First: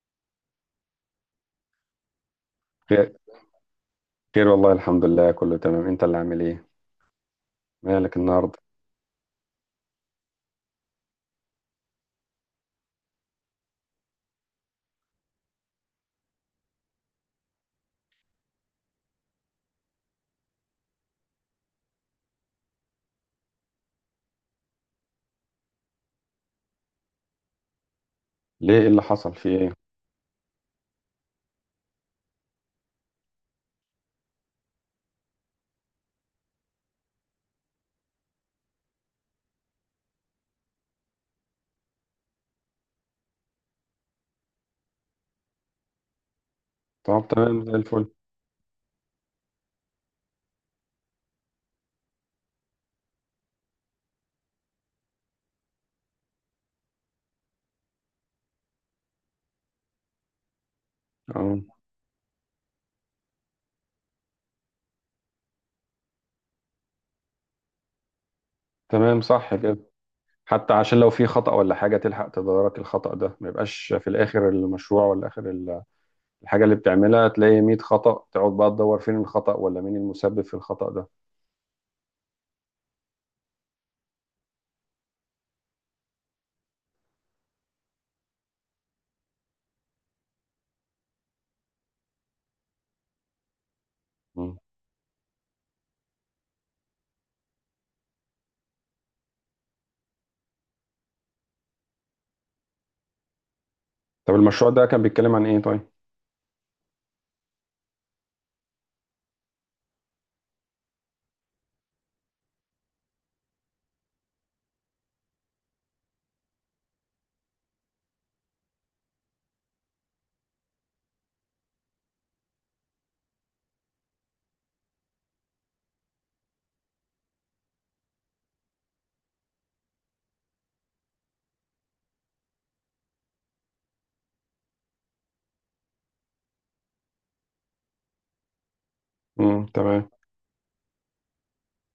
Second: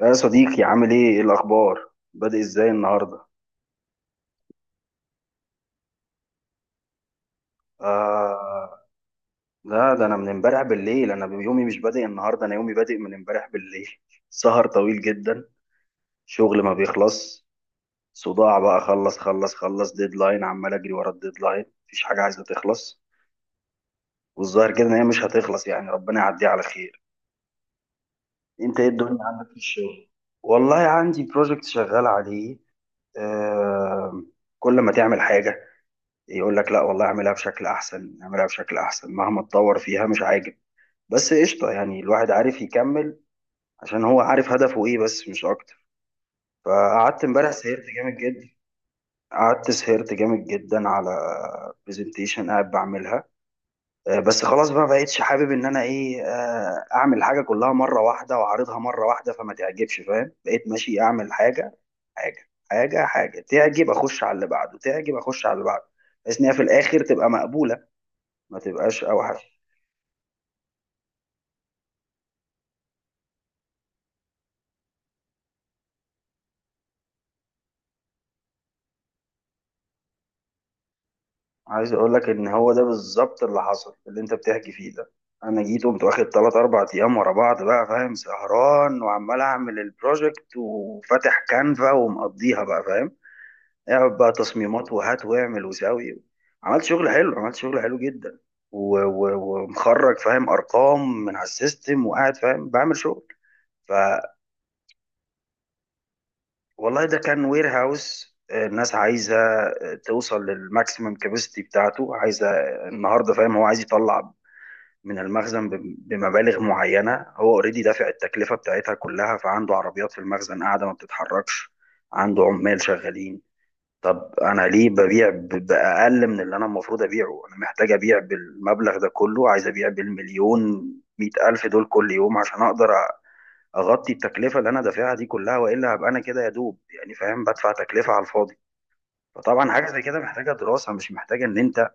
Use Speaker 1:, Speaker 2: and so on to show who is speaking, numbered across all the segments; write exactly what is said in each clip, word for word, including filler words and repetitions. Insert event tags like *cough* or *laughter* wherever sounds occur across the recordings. Speaker 1: يا صديقي، عامل ايه؟ ايه الاخبار؟ بادئ ازاي
Speaker 2: خير.
Speaker 1: النهارده؟
Speaker 2: خير، والله الحمد لله كله تمام. انت اللي عامل ايه؟ مالك النهارده؟
Speaker 1: آه، لا ده انا من امبارح بالليل. انا يومي مش بادئ النهارده، انا يومي بادئ من امبارح بالليل. *laughs* سهر طويل جدا. شغل ما بيخلص. صداع بقى. خلص خلص خلص ديدلاين، عمال اجري ورا الديدلاين، مفيش حاجه عايزه تخلص. والظاهر كده ان هي مش هتخلص، يعني ربنا يعديها على خير.
Speaker 2: ليه؟
Speaker 1: انت ايه
Speaker 2: ايه اللي
Speaker 1: الدنيا
Speaker 2: حصل؟ في
Speaker 1: عندك في
Speaker 2: ايه؟
Speaker 1: الشغل؟ والله عندي بروجكت شغال عليه، آه. كل ما تعمل حاجه يقول لك لا والله اعملها بشكل احسن، اعملها بشكل احسن. مهما اتطور فيها مش عاجب. بس قشطه، يعني الواحد عارف يكمل، عشان هو عارف هدفه ايه، بس مش اكتر. فقعدت
Speaker 2: طب
Speaker 1: امبارح
Speaker 2: تمام، زي
Speaker 1: سهرت
Speaker 2: الفل.
Speaker 1: جامد جدا. قعدت سهرت جامد جدا على برزنتيشن قاعد بعملها. آه، بس خلاص بقى بقيتش حابب ان انا ايه، آه، اعمل حاجه كلها مره واحده واعرضها مره واحده فما تعجبش، فاهم؟ بقيت ماشي اعمل
Speaker 2: اه،
Speaker 1: حاجه حاجه حاجه، حاجه تعجب اخش على اللي بعده، تعجب اخش على اللي بعده، بحيث ان هي في الاخر تبقى مقبوله، ما تبقاش
Speaker 2: تمام، صح
Speaker 1: اوحش.
Speaker 2: كده. حتى عشان لو في خطأ ولا حاجة تلحق تدارك الخطأ ده، ما يبقاش في الآخر المشروع ولا آخر ال- الحاجة اللي بتعملها تلاقي مية خطأ، تقعد بقى تدور فين الخطأ ولا مين المسبب في الخطأ ده.
Speaker 1: عايز اقول لك ان هو ده بالظبط اللي حصل، اللي انت بتحكي فيه ده. انا جيت قمت واخد ثلاثة 4 ايام ورا بعض، بقى فاهم، سهران وعمال اعمل البروجكت وفاتح كانفا ومقضيها، بقى فاهم، اقعد بقى
Speaker 2: مم.
Speaker 1: تصميمات وهات واعمل وساوي. عملت شغل حلو، عملت شغل حلو جدا. و- و- ومخرج فاهم ارقام من على السيستم وقاعد فاهم بعمل شغل.
Speaker 2: طب، المشروع ده كان بيتكلم عن ايه طيب؟
Speaker 1: والله ده كان وير هاوس، الناس عايزه آه، توصل للماكسيمم كاباسيتي بتاعته. عايزه النهارده، فاهم، هو عايز يطلع من المخزن بم- بمبالغ معينه. هو اوريدي دافع التكلفه بتاعتها كلها، فعنده عربيات في المخزن قاعده ما بتتحركش، عنده عمال شغالين. طب انا ليه ببيع ب- باقل من اللي انا المفروض ابيعه؟ انا محتاج ابيع بالمبلغ ده كله. عايز ابيع بالمليون، مئة ألف دول كل يوم، عشان أقدر اغطي التكلفه اللي انا دافعها دي كلها، والا هبقى انا كده يا دوب، يعني فاهم، بدفع تكلفه على الفاضي.
Speaker 2: امم
Speaker 1: فطبعا حاجه زي
Speaker 2: تمام.
Speaker 1: كده محتاجه دراسه، مش محتاجه ان انت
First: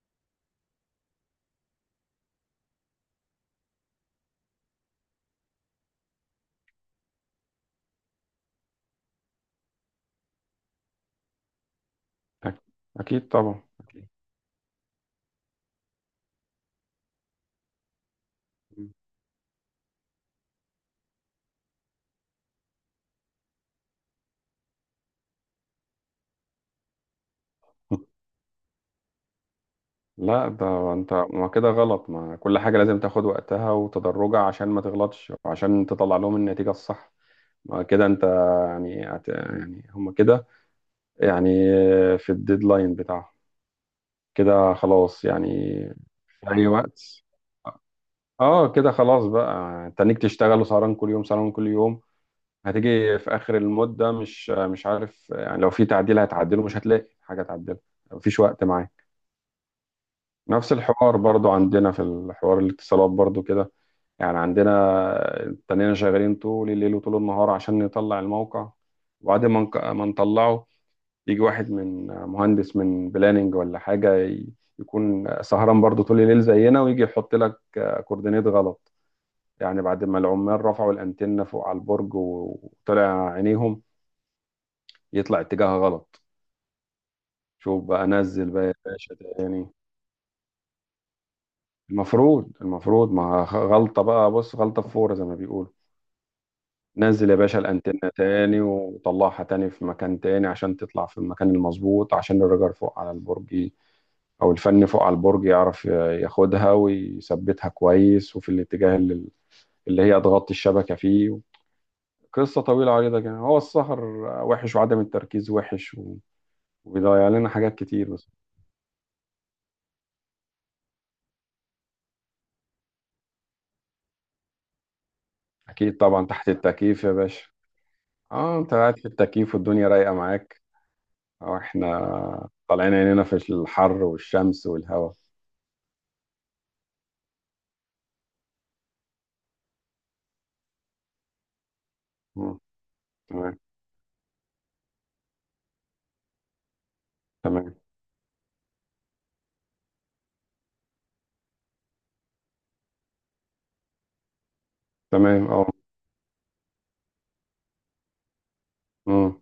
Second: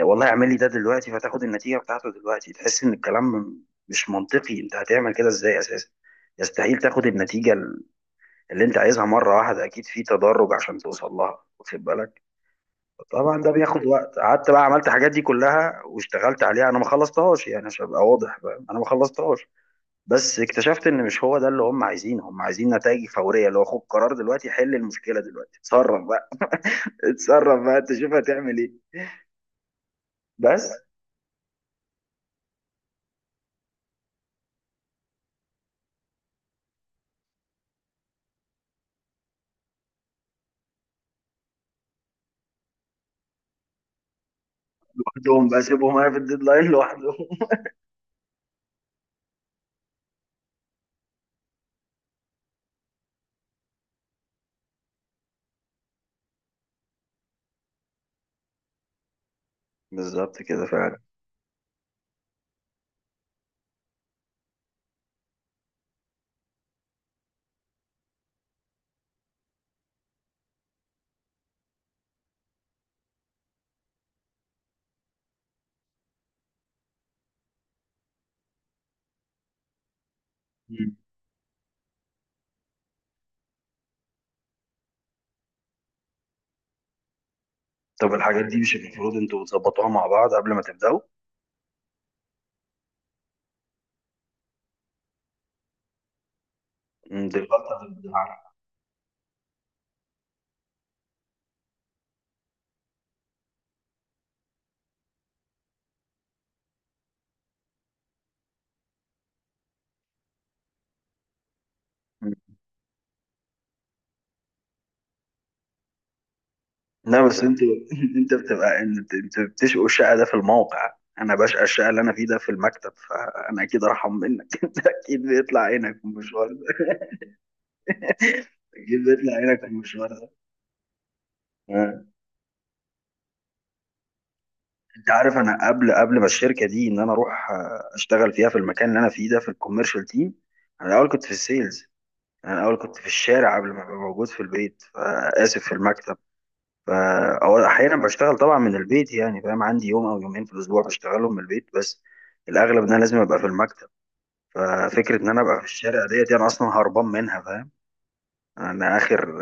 Speaker 1: والله اعمل لي ده دلوقتي فتاخد النتيجه بتاعته دلوقتي. تحس ان الكلام مش منطقي. انت هتعمل كده ازاي اساسا؟ يستحيل تاخد النتيجه اللي انت عايزها مره واحده. اكيد في تدرج عشان توصل لها، واخد بالك؟
Speaker 2: أك- أكيد
Speaker 1: طبعا ده
Speaker 2: طبعا
Speaker 1: بياخد
Speaker 2: أكيد.
Speaker 1: وقت. قعدت بقى عملت الحاجات دي كلها واشتغلت عليها. انا ما خلصتهاش يعني، عشان ابقى واضح بقى، انا ما
Speaker 2: مم.
Speaker 1: خلصتهاش. بس اكتشفت ان مش هو ده اللي هم عايزينه. هم عايزين نتائج فوريه، اللي هو خد قرار دلوقتي، حل المشكله دلوقتي، اتصرف بقى، اتصرف بقى، انت شوف هتعمل ايه.
Speaker 2: لا،
Speaker 1: بس
Speaker 2: ده انت ما كده غلط، ما كل حاجة لازم تاخد وقتها وتدرجها عشان ما تغلطش وعشان تطلع لهم النتيجة الصح. ما كده انت، يعني هت- يعني هم كده، يعني في الديدلاين بتاعهم كده خلاص
Speaker 1: لوحدهم
Speaker 2: يعني.
Speaker 1: بقى، سيبهم انا في
Speaker 2: في
Speaker 1: الديدلاين
Speaker 2: اي
Speaker 1: لوحدهم.
Speaker 2: وقت. اه، كده خلاص بقى، انت انك تشتغل سهران كل يوم، سهران كل يوم، هتيجي في اخر المدة مش مش عارف يعني، لو في تعديل هتعدله مش هتلاقي حاجة تعدله. مفيش وقت معاك.
Speaker 1: *laughs* بالظبط كده
Speaker 2: نفس
Speaker 1: فعلا.
Speaker 2: الحوار برضو عندنا في الحوار الاتصالات برضو كده. يعني عندنا تنينا شغالين طول الليل وطول النهار عشان نطلع الموقع، وبعد ما نك- ما نطلعه، يجي واحد من مهندس من بلاننج ولا حاجة، ي- يكون سهران برضو طول الليل زينا، ويجي يحط لك كوردينيت غلط. يعني بعد ما العمال رفعوا
Speaker 1: مم.
Speaker 2: الانتنة فوق على البرج و- وطلع عينيهم، يطلع اتجاهها غلط. شوف بقى،
Speaker 1: طب الحاجات
Speaker 2: نزل
Speaker 1: دي
Speaker 2: بقى يا
Speaker 1: مش المفروض
Speaker 2: باشا
Speaker 1: انتوا
Speaker 2: تاني.
Speaker 1: بتظبطوها مع بعض قبل ما تبداوا؟
Speaker 2: المفروض المفروض ما خ- غلطة بقى، بص، غلطة في فورة زي ما بيقولوا.
Speaker 1: مم،
Speaker 2: نزل يا
Speaker 1: دي
Speaker 2: باشا
Speaker 1: الغلطه اللي
Speaker 2: الأنتنة
Speaker 1: بتزعلها.
Speaker 2: تاني، وطلعها تاني في مكان تاني عشان تطلع في المكان المظبوط، عشان الرجل فوق على البرج. أو الفني فوق على البرج يعرف ي- ياخدها ويثبتها كويس، وفي الاتجاه اللي, اللي هي تغطي الشبكة فيه.
Speaker 1: مم.
Speaker 2: قصة طويلة عريضة كده. هو السهر وحش، وعدم التركيز وحش، و-
Speaker 1: لا
Speaker 2: وبيضيع
Speaker 1: بس
Speaker 2: لنا
Speaker 1: انتوا
Speaker 2: حاجات كتير،
Speaker 1: *laughs*
Speaker 2: بس.
Speaker 1: انت بتبقى انت، انت بتشقوا الشقه ده في الموقع، انا بشقى الشقه اللي انا فيه ده في المكتب، فانا اكيد ارحم منك. *laughs* انت اكيد بيطلع عينك
Speaker 2: أكيد
Speaker 1: في
Speaker 2: طبعا،
Speaker 1: المشوار
Speaker 2: تحت
Speaker 1: ده.
Speaker 2: التكييف يا باشا. اه، انت قاعد
Speaker 1: اكيد
Speaker 2: في
Speaker 1: بيطلع
Speaker 2: التكييف
Speaker 1: عينك في
Speaker 2: والدنيا
Speaker 1: المشوار
Speaker 2: رايقة
Speaker 1: ده.
Speaker 2: معاك. أو
Speaker 1: آه.
Speaker 2: إحنا طالعين عينينا في الحر والشمس
Speaker 1: انت
Speaker 2: والهواء.
Speaker 1: عارف انا قبل قبل ما الشركه دي ان انا اروح آه، اشتغل فيها في المكان اللي انا فيه ده في الكوميرشال تيم، انا الاول كنت في السيلز. انا
Speaker 2: مم.
Speaker 1: الاول كنت في الشارع
Speaker 2: تمام،
Speaker 1: قبل ما ابقى موجود في البيت، آه، اسف، في المكتب. فا- او
Speaker 2: تمام،
Speaker 1: احيانا بشتغل طبعا من البيت، يعني فاهم، عندي يوم او يومين في الاسبوع بشتغلهم من البيت، بس الاغلب ان انا لازم ابقى في المكتب. ففكره ان انا
Speaker 2: تمام،
Speaker 1: ابقى في
Speaker 2: أه.
Speaker 1: الشارع ديت دي انا اصلا هربان منها، فاهم. انا اخر،
Speaker 2: مم.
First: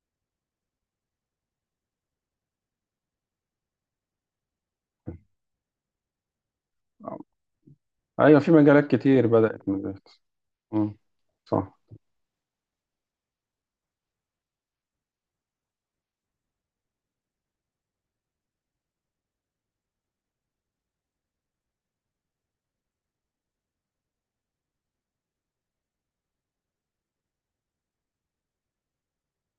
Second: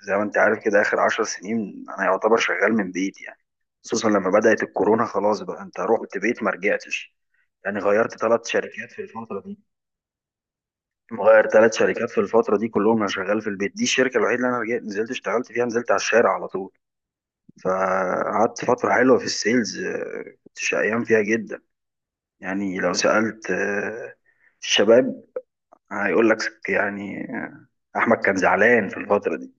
Speaker 1: زي ما انت عارف كده، اخر عشر سنين انا يعتبر شغال من بيت يعني. خصوصا لما بدأت الكورونا خلاص بقى انت رحت بيت ما رجعتش، يعني غيرت
Speaker 2: أيوة،
Speaker 1: ثلاث
Speaker 2: في مجالات
Speaker 1: شركات في
Speaker 2: كتير
Speaker 1: الفترة دي.
Speaker 2: بدأت من دلوقتي. مم.
Speaker 1: مغير ثلاث
Speaker 2: صح.
Speaker 1: شركات في الفترة دي كلهم انا شغال في البيت، دي الشركة الوحيدة اللي انا رجعت نزلت اشتغلت فيها، نزلت على الشارع على طول. فقعدت فترة حلوة في السيلز، آه، كنت شقيان فيها جدا، يعني لو سألت آه، الشباب هيقول لك يعني آه، احمد كان زعلان في الفترة دي،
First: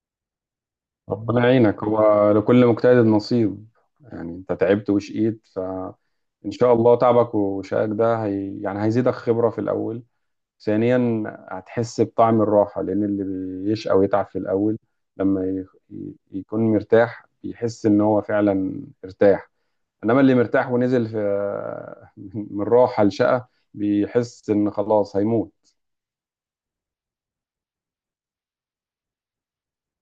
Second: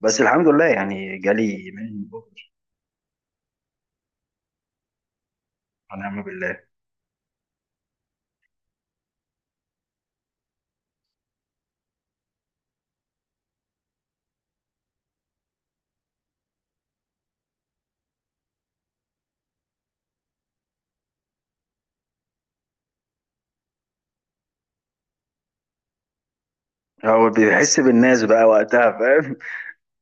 Speaker 1: بس الحمد لله يعني
Speaker 2: ربنا
Speaker 1: جالي
Speaker 2: يعينك،
Speaker 1: من
Speaker 2: هو
Speaker 1: بكر.
Speaker 2: لكل مجتهد نصيب. يعني أنت تعبت وشقيت،
Speaker 1: ونعم
Speaker 2: فإن
Speaker 1: بالله.
Speaker 2: شاء الله تعبك وشقاك ده هي... يعني هيزيدك خبرة في الأول. ثانيا، هتحس بطعم الراحة لأن اللي بيشقى ويتعب في الأول، لما ي... ي- يكون مرتاح بيحس إن هو فعلا ارتاح. انما اللي مرتاح ونزل في، *laughs* من راحه لشقه، بيحس ان خلاص هيموت.
Speaker 1: هو بيحس بالناس بقى وقتها، فاهم،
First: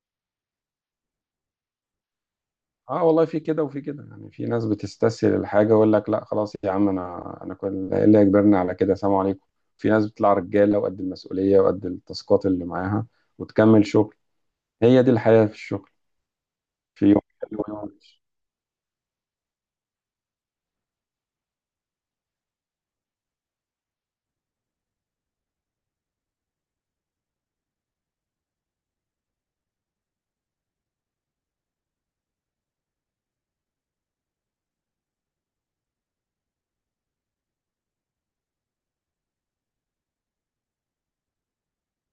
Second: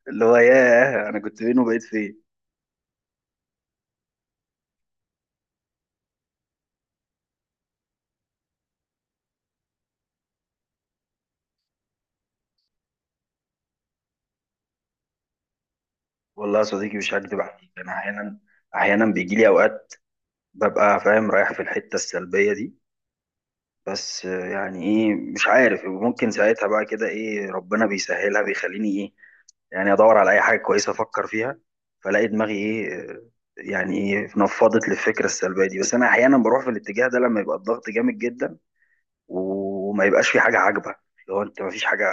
Speaker 1: اللي هو ياه انا كنت فين وبقيت فين.
Speaker 2: اه والله، في كده وفي كده يعني. في ناس بتستسهل الحاجه ويقول لك: لا خلاص يا عم، انا انا كل إيه اللي يجبرني على كده، سلام عليكم. في ناس بتطلع رجاله وقد المسؤوليه وقد التاسكات اللي معاها وتكمل شغل. هي دي الحياه في الشغل،
Speaker 1: والله يا صديقي
Speaker 2: في
Speaker 1: مش
Speaker 2: يوم
Speaker 1: هكدب
Speaker 2: حلو
Speaker 1: عليك،
Speaker 2: ويوم
Speaker 1: انا
Speaker 2: وحش.
Speaker 1: احيانا، احيانا بيجي لي اوقات ببقى فاهم رايح في الحته السلبيه دي، بس آه، يعني ايه، مش عارف، ممكن ساعتها بقى كده ايه ربنا بيسهلها بيخليني ايه، يعني ادور على اي حاجه كويسه افكر فيها فلاقي دماغي ايه آه، يعني ايه نفضت للفكره السلبيه دي. بس انا احيانا بروح في الاتجاه ده لما يبقى الضغط جامد جدا وما يبقاش في حاجه عاجبه، اللي هو انت ما فيش حاجه،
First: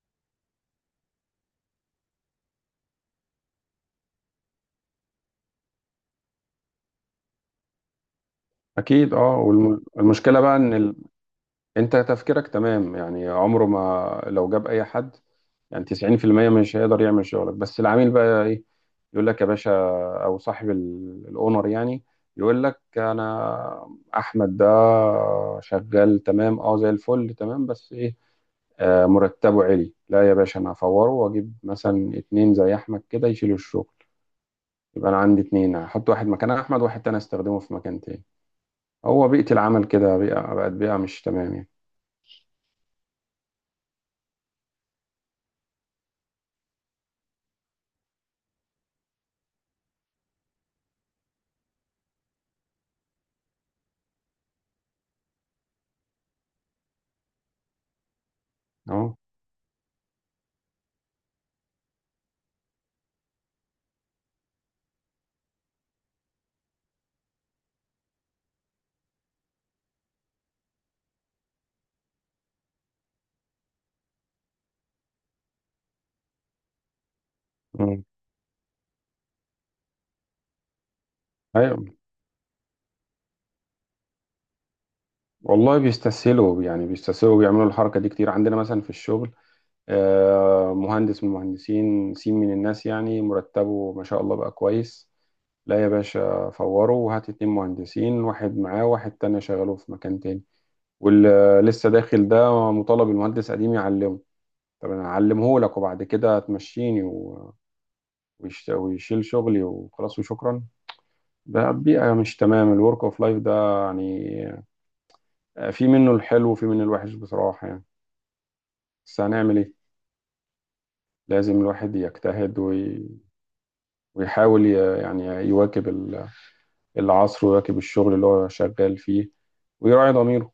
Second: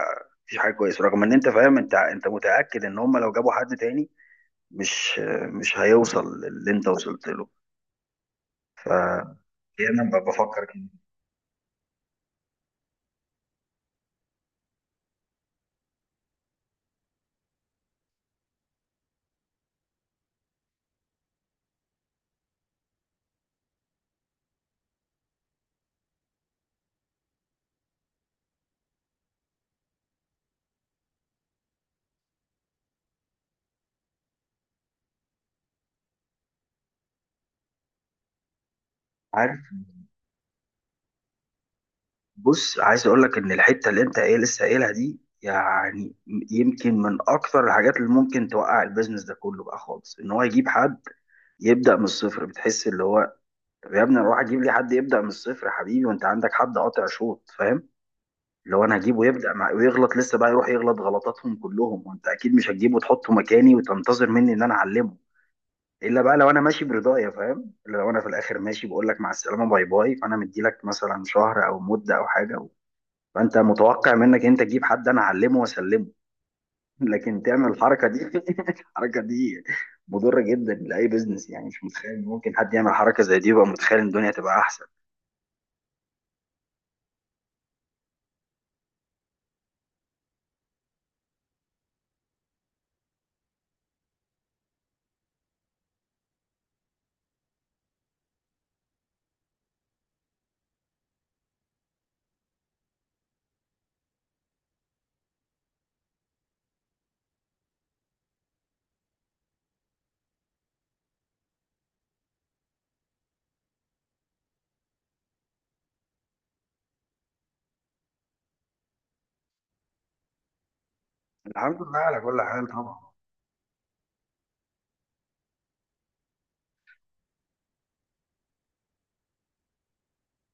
Speaker 1: مفيش حاجه كويسه، رغم ان انت فاهم انت، انت متاكد ان هم لو جابوا حد تاني مش مش هيوصل للي انت وصلت له.
Speaker 2: اكيد. اه،
Speaker 1: يعني انا ب-
Speaker 2: والمشكله بقى
Speaker 1: بفكر كده.
Speaker 2: ان انت تفكيرك تمام، يعني عمره ما لو جاب اي حد يعني تسعون في المئة مش هيقدر يعمل شغلك. بس العميل بقى ايه؟ يقول لك يا باشا، او صاحب ال- الاونر يعني، يقول لك: انا احمد ده شغال تمام، اه زي الفل تمام، بس ايه؟ آه، مرتبه عالي. لا يا باشا، انا هفوره واجيب مثلا اتنين زي احمد كده يشيلوا الشغل، يبقى انا عندي اتنين، هحط واحد مكان احمد وواحد تاني استخدمه في مكان تاني. هو بيئة
Speaker 1: عارف،
Speaker 2: العمل كده، بيئة بقت بيئة مش تمام يعني.
Speaker 1: بص عايز اقول لك ان الحته اللي انت ايه لسه قايلها دي، يعني يمكن من اكتر الحاجات اللي ممكن توقع البيزنس ده كله بقى خالص، ان هو يجيب حد يبدا من الصفر. بتحس اللي هو طب يا ابني روح اجيب لي حد يبدا من الصفر يا حبيبي وانت عندك حد قاطع شوط، فاهم. لو انا
Speaker 2: اه.
Speaker 1: هجيبه يبدا مع ويغلط لسه بقى يروح يغلط غلطاتهم كلهم، وانت اكيد مش هتجيبه وتحطه مكاني وتنتظر مني ان انا اعلمه، الا بقى لو انا ماشي برضايا فاهم، إلا لو انا في الاخر ماشي بقول لك مع السلامه باي باي، فانا مدي لك مثلا شهر او مده او حاجه و... فانت متوقع منك انت تجيب حد انا اعلمه واسلمه. *laughs* لكن تعمل
Speaker 2: مم.
Speaker 1: الحركه دي، *laughs* الحركه دي مضره جدا لاي بزنس. يعني مش
Speaker 2: ايوه،
Speaker 1: متخيل إن ممكن حد يعمل حركه زي دي ويبقى متخيل ان الدنيا تبقى احسن.
Speaker 2: والله بيستسهلوا. يعني بيستسهلوا بيعملوا الحركة دي كتير عندنا مثلا في الشغل. آه، مهندس من المهندسين، سين من الناس يعني، مرتبه ما شاء الله بقى كويس. لا يا باشا، فوره، وهات اتنين مهندسين، واحد معاه واحد تاني شغله في مكان تاني. واللي لسه داخل ده مطالب المهندس قديم يعلمه. طب انا هعلمه لك وبعد كده هتمشيني و- ويش- ويشيل شغلي وخلاص وشكرا. ده بيئة مش تمام الورك اوف لايف ده يعني. آه، في منه الحلو وفي منه الوحش بصراحة يعني. بس هنعمل ايه؟ لازم
Speaker 1: الحمد
Speaker 2: الواحد
Speaker 1: لله على كل
Speaker 2: يجتهد
Speaker 1: حال طبعا.
Speaker 2: وي- ويحاول ي- يعني يواكب ال- العصر، ويواكب الشغل اللي هو شغال فيه، ويراعي ضميره.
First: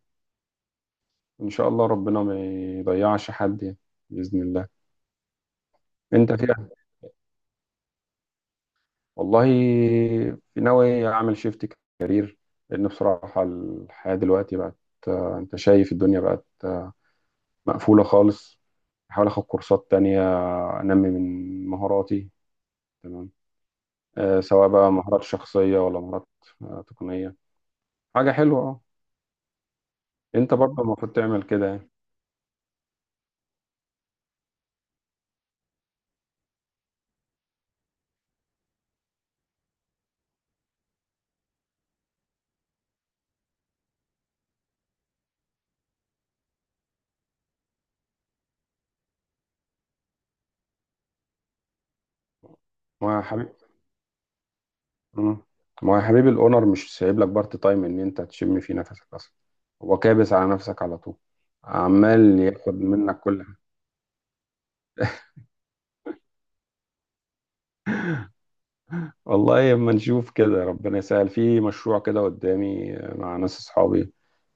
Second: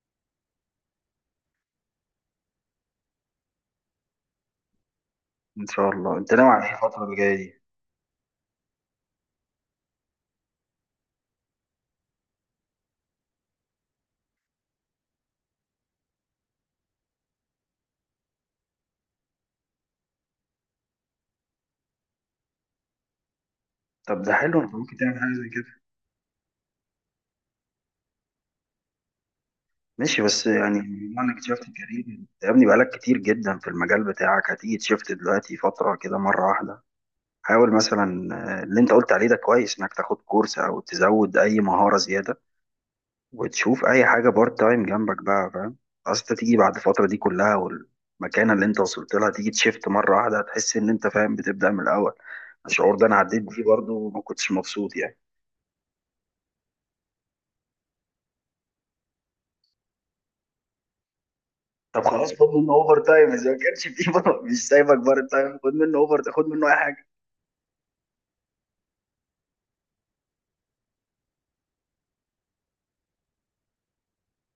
Speaker 2: ان شاء الله ربنا ما يضيعش حد يعني، باذن الله.
Speaker 1: ان شاء الله.
Speaker 2: انت
Speaker 1: انت ناوي
Speaker 2: كده.
Speaker 1: على ايه الفتره اللي جايه دي؟
Speaker 2: والله، في ناوي اعمل شيفت كارير، لان بصراحه الحياه دلوقتي بقت، انت شايف الدنيا بقت مقفوله خالص. احاول اخد كورسات تانية، انمي من مهاراتي. تمام.
Speaker 1: طب ده
Speaker 2: أه،
Speaker 1: حلو،
Speaker 2: سواء
Speaker 1: انت
Speaker 2: بقى
Speaker 1: ممكن تعمل
Speaker 2: مهارات
Speaker 1: حاجه زي
Speaker 2: شخصيه
Speaker 1: كده.
Speaker 2: ولا مهارات آه، تقنيه. حاجة حلوة، اه.
Speaker 1: ماشي، بس
Speaker 2: انت
Speaker 1: يعني
Speaker 2: برضه المفروض
Speaker 1: بما انك
Speaker 2: تعمل
Speaker 1: شفت
Speaker 2: كده يعني.
Speaker 1: كارير، يا ابني بقالك كتير جدا في المجال بتاعك، هتيجي تشفت دلوقتي فتره كده مره واحده؟ حاول مثلا، آه، اللي انت قلت عليه ده كويس، انك تاخد كورس او تزود اي مهاره زياده، وتشوف اي حاجه بارت تايم جنبك بقى، فاهم. اصل انت تيجي بعد الفتره دي كلها والمكانه اللي انت وصلت لها تيجي تشفت مره واحده، هتحس ان انت فاهم بتبدا من الاول. الشعور ده انا
Speaker 2: ما يا
Speaker 1: عديت
Speaker 2: حبيب
Speaker 1: بيه برضه وما كنتش مبسوط يعني.
Speaker 2: مم. ما يا حبيبي الاونر مش سايب لك بارت تايم ان انت تشم فيه نفسك اصلا. هو كابس على نفسك على طول،
Speaker 1: طب خلاص
Speaker 2: عمال
Speaker 1: خد منه
Speaker 2: ياخد
Speaker 1: اوفر
Speaker 2: منك
Speaker 1: تايم،
Speaker 2: كل
Speaker 1: اذا
Speaker 2: حاجة.
Speaker 1: ما كانش فيه بقى، مش سايبك بره تايم خد منه اوفر، خد منه اي حاجه.
Speaker 2: والله اما نشوف كده، ربنا يسهل. في مشروع كده قدامي مع ناس اصحابي،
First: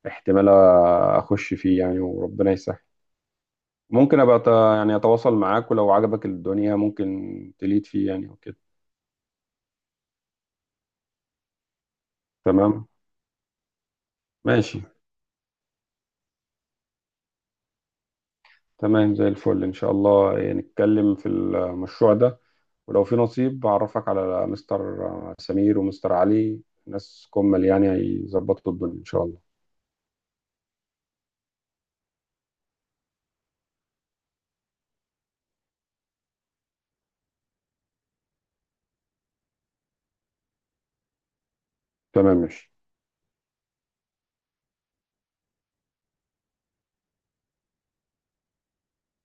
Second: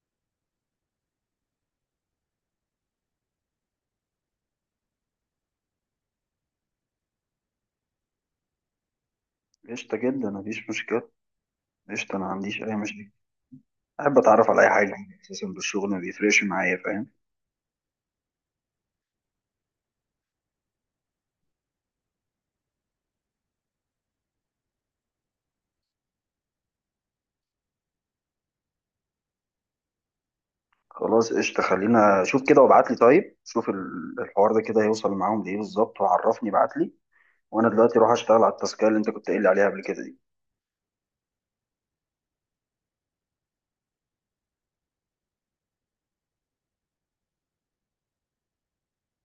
Speaker 2: احتمال اخش فيه يعني، وربنا يسهل. ممكن ابقى أت- يعني اتواصل معاك، ولو عجبك الدنيا ممكن تليد فيه يعني وكده.
Speaker 1: قشطه جدا، مفيش مشكله. قشطه، انا ما عنديش اي
Speaker 2: تمام،
Speaker 1: مشكله، احب اتعرف على اي
Speaker 2: ماشي.
Speaker 1: حاجه. اساسا بالشغل ما بيفرقش معايا، فاهم.
Speaker 2: تمام زي الفل إن شاء الله، إيه، نتكلم في المشروع ده. ولو في نصيب بعرفك على مستر سمير ومستر علي، ناس كمل يعني هيظبطوا الدنيا إن شاء الله.
Speaker 1: خلاص قشطه، خلينا شوف كده وابعت لي، طيب؟ شوف ال- الحوار ده كده هيوصل معاهم لايه بالظبط، وعرفني ابعت لي. وانا دلوقتي اروح اشتغل على التاسكيه اللي انت كنت قايل لي عليها قبل كده دي.
Speaker 2: تمام، ماشي.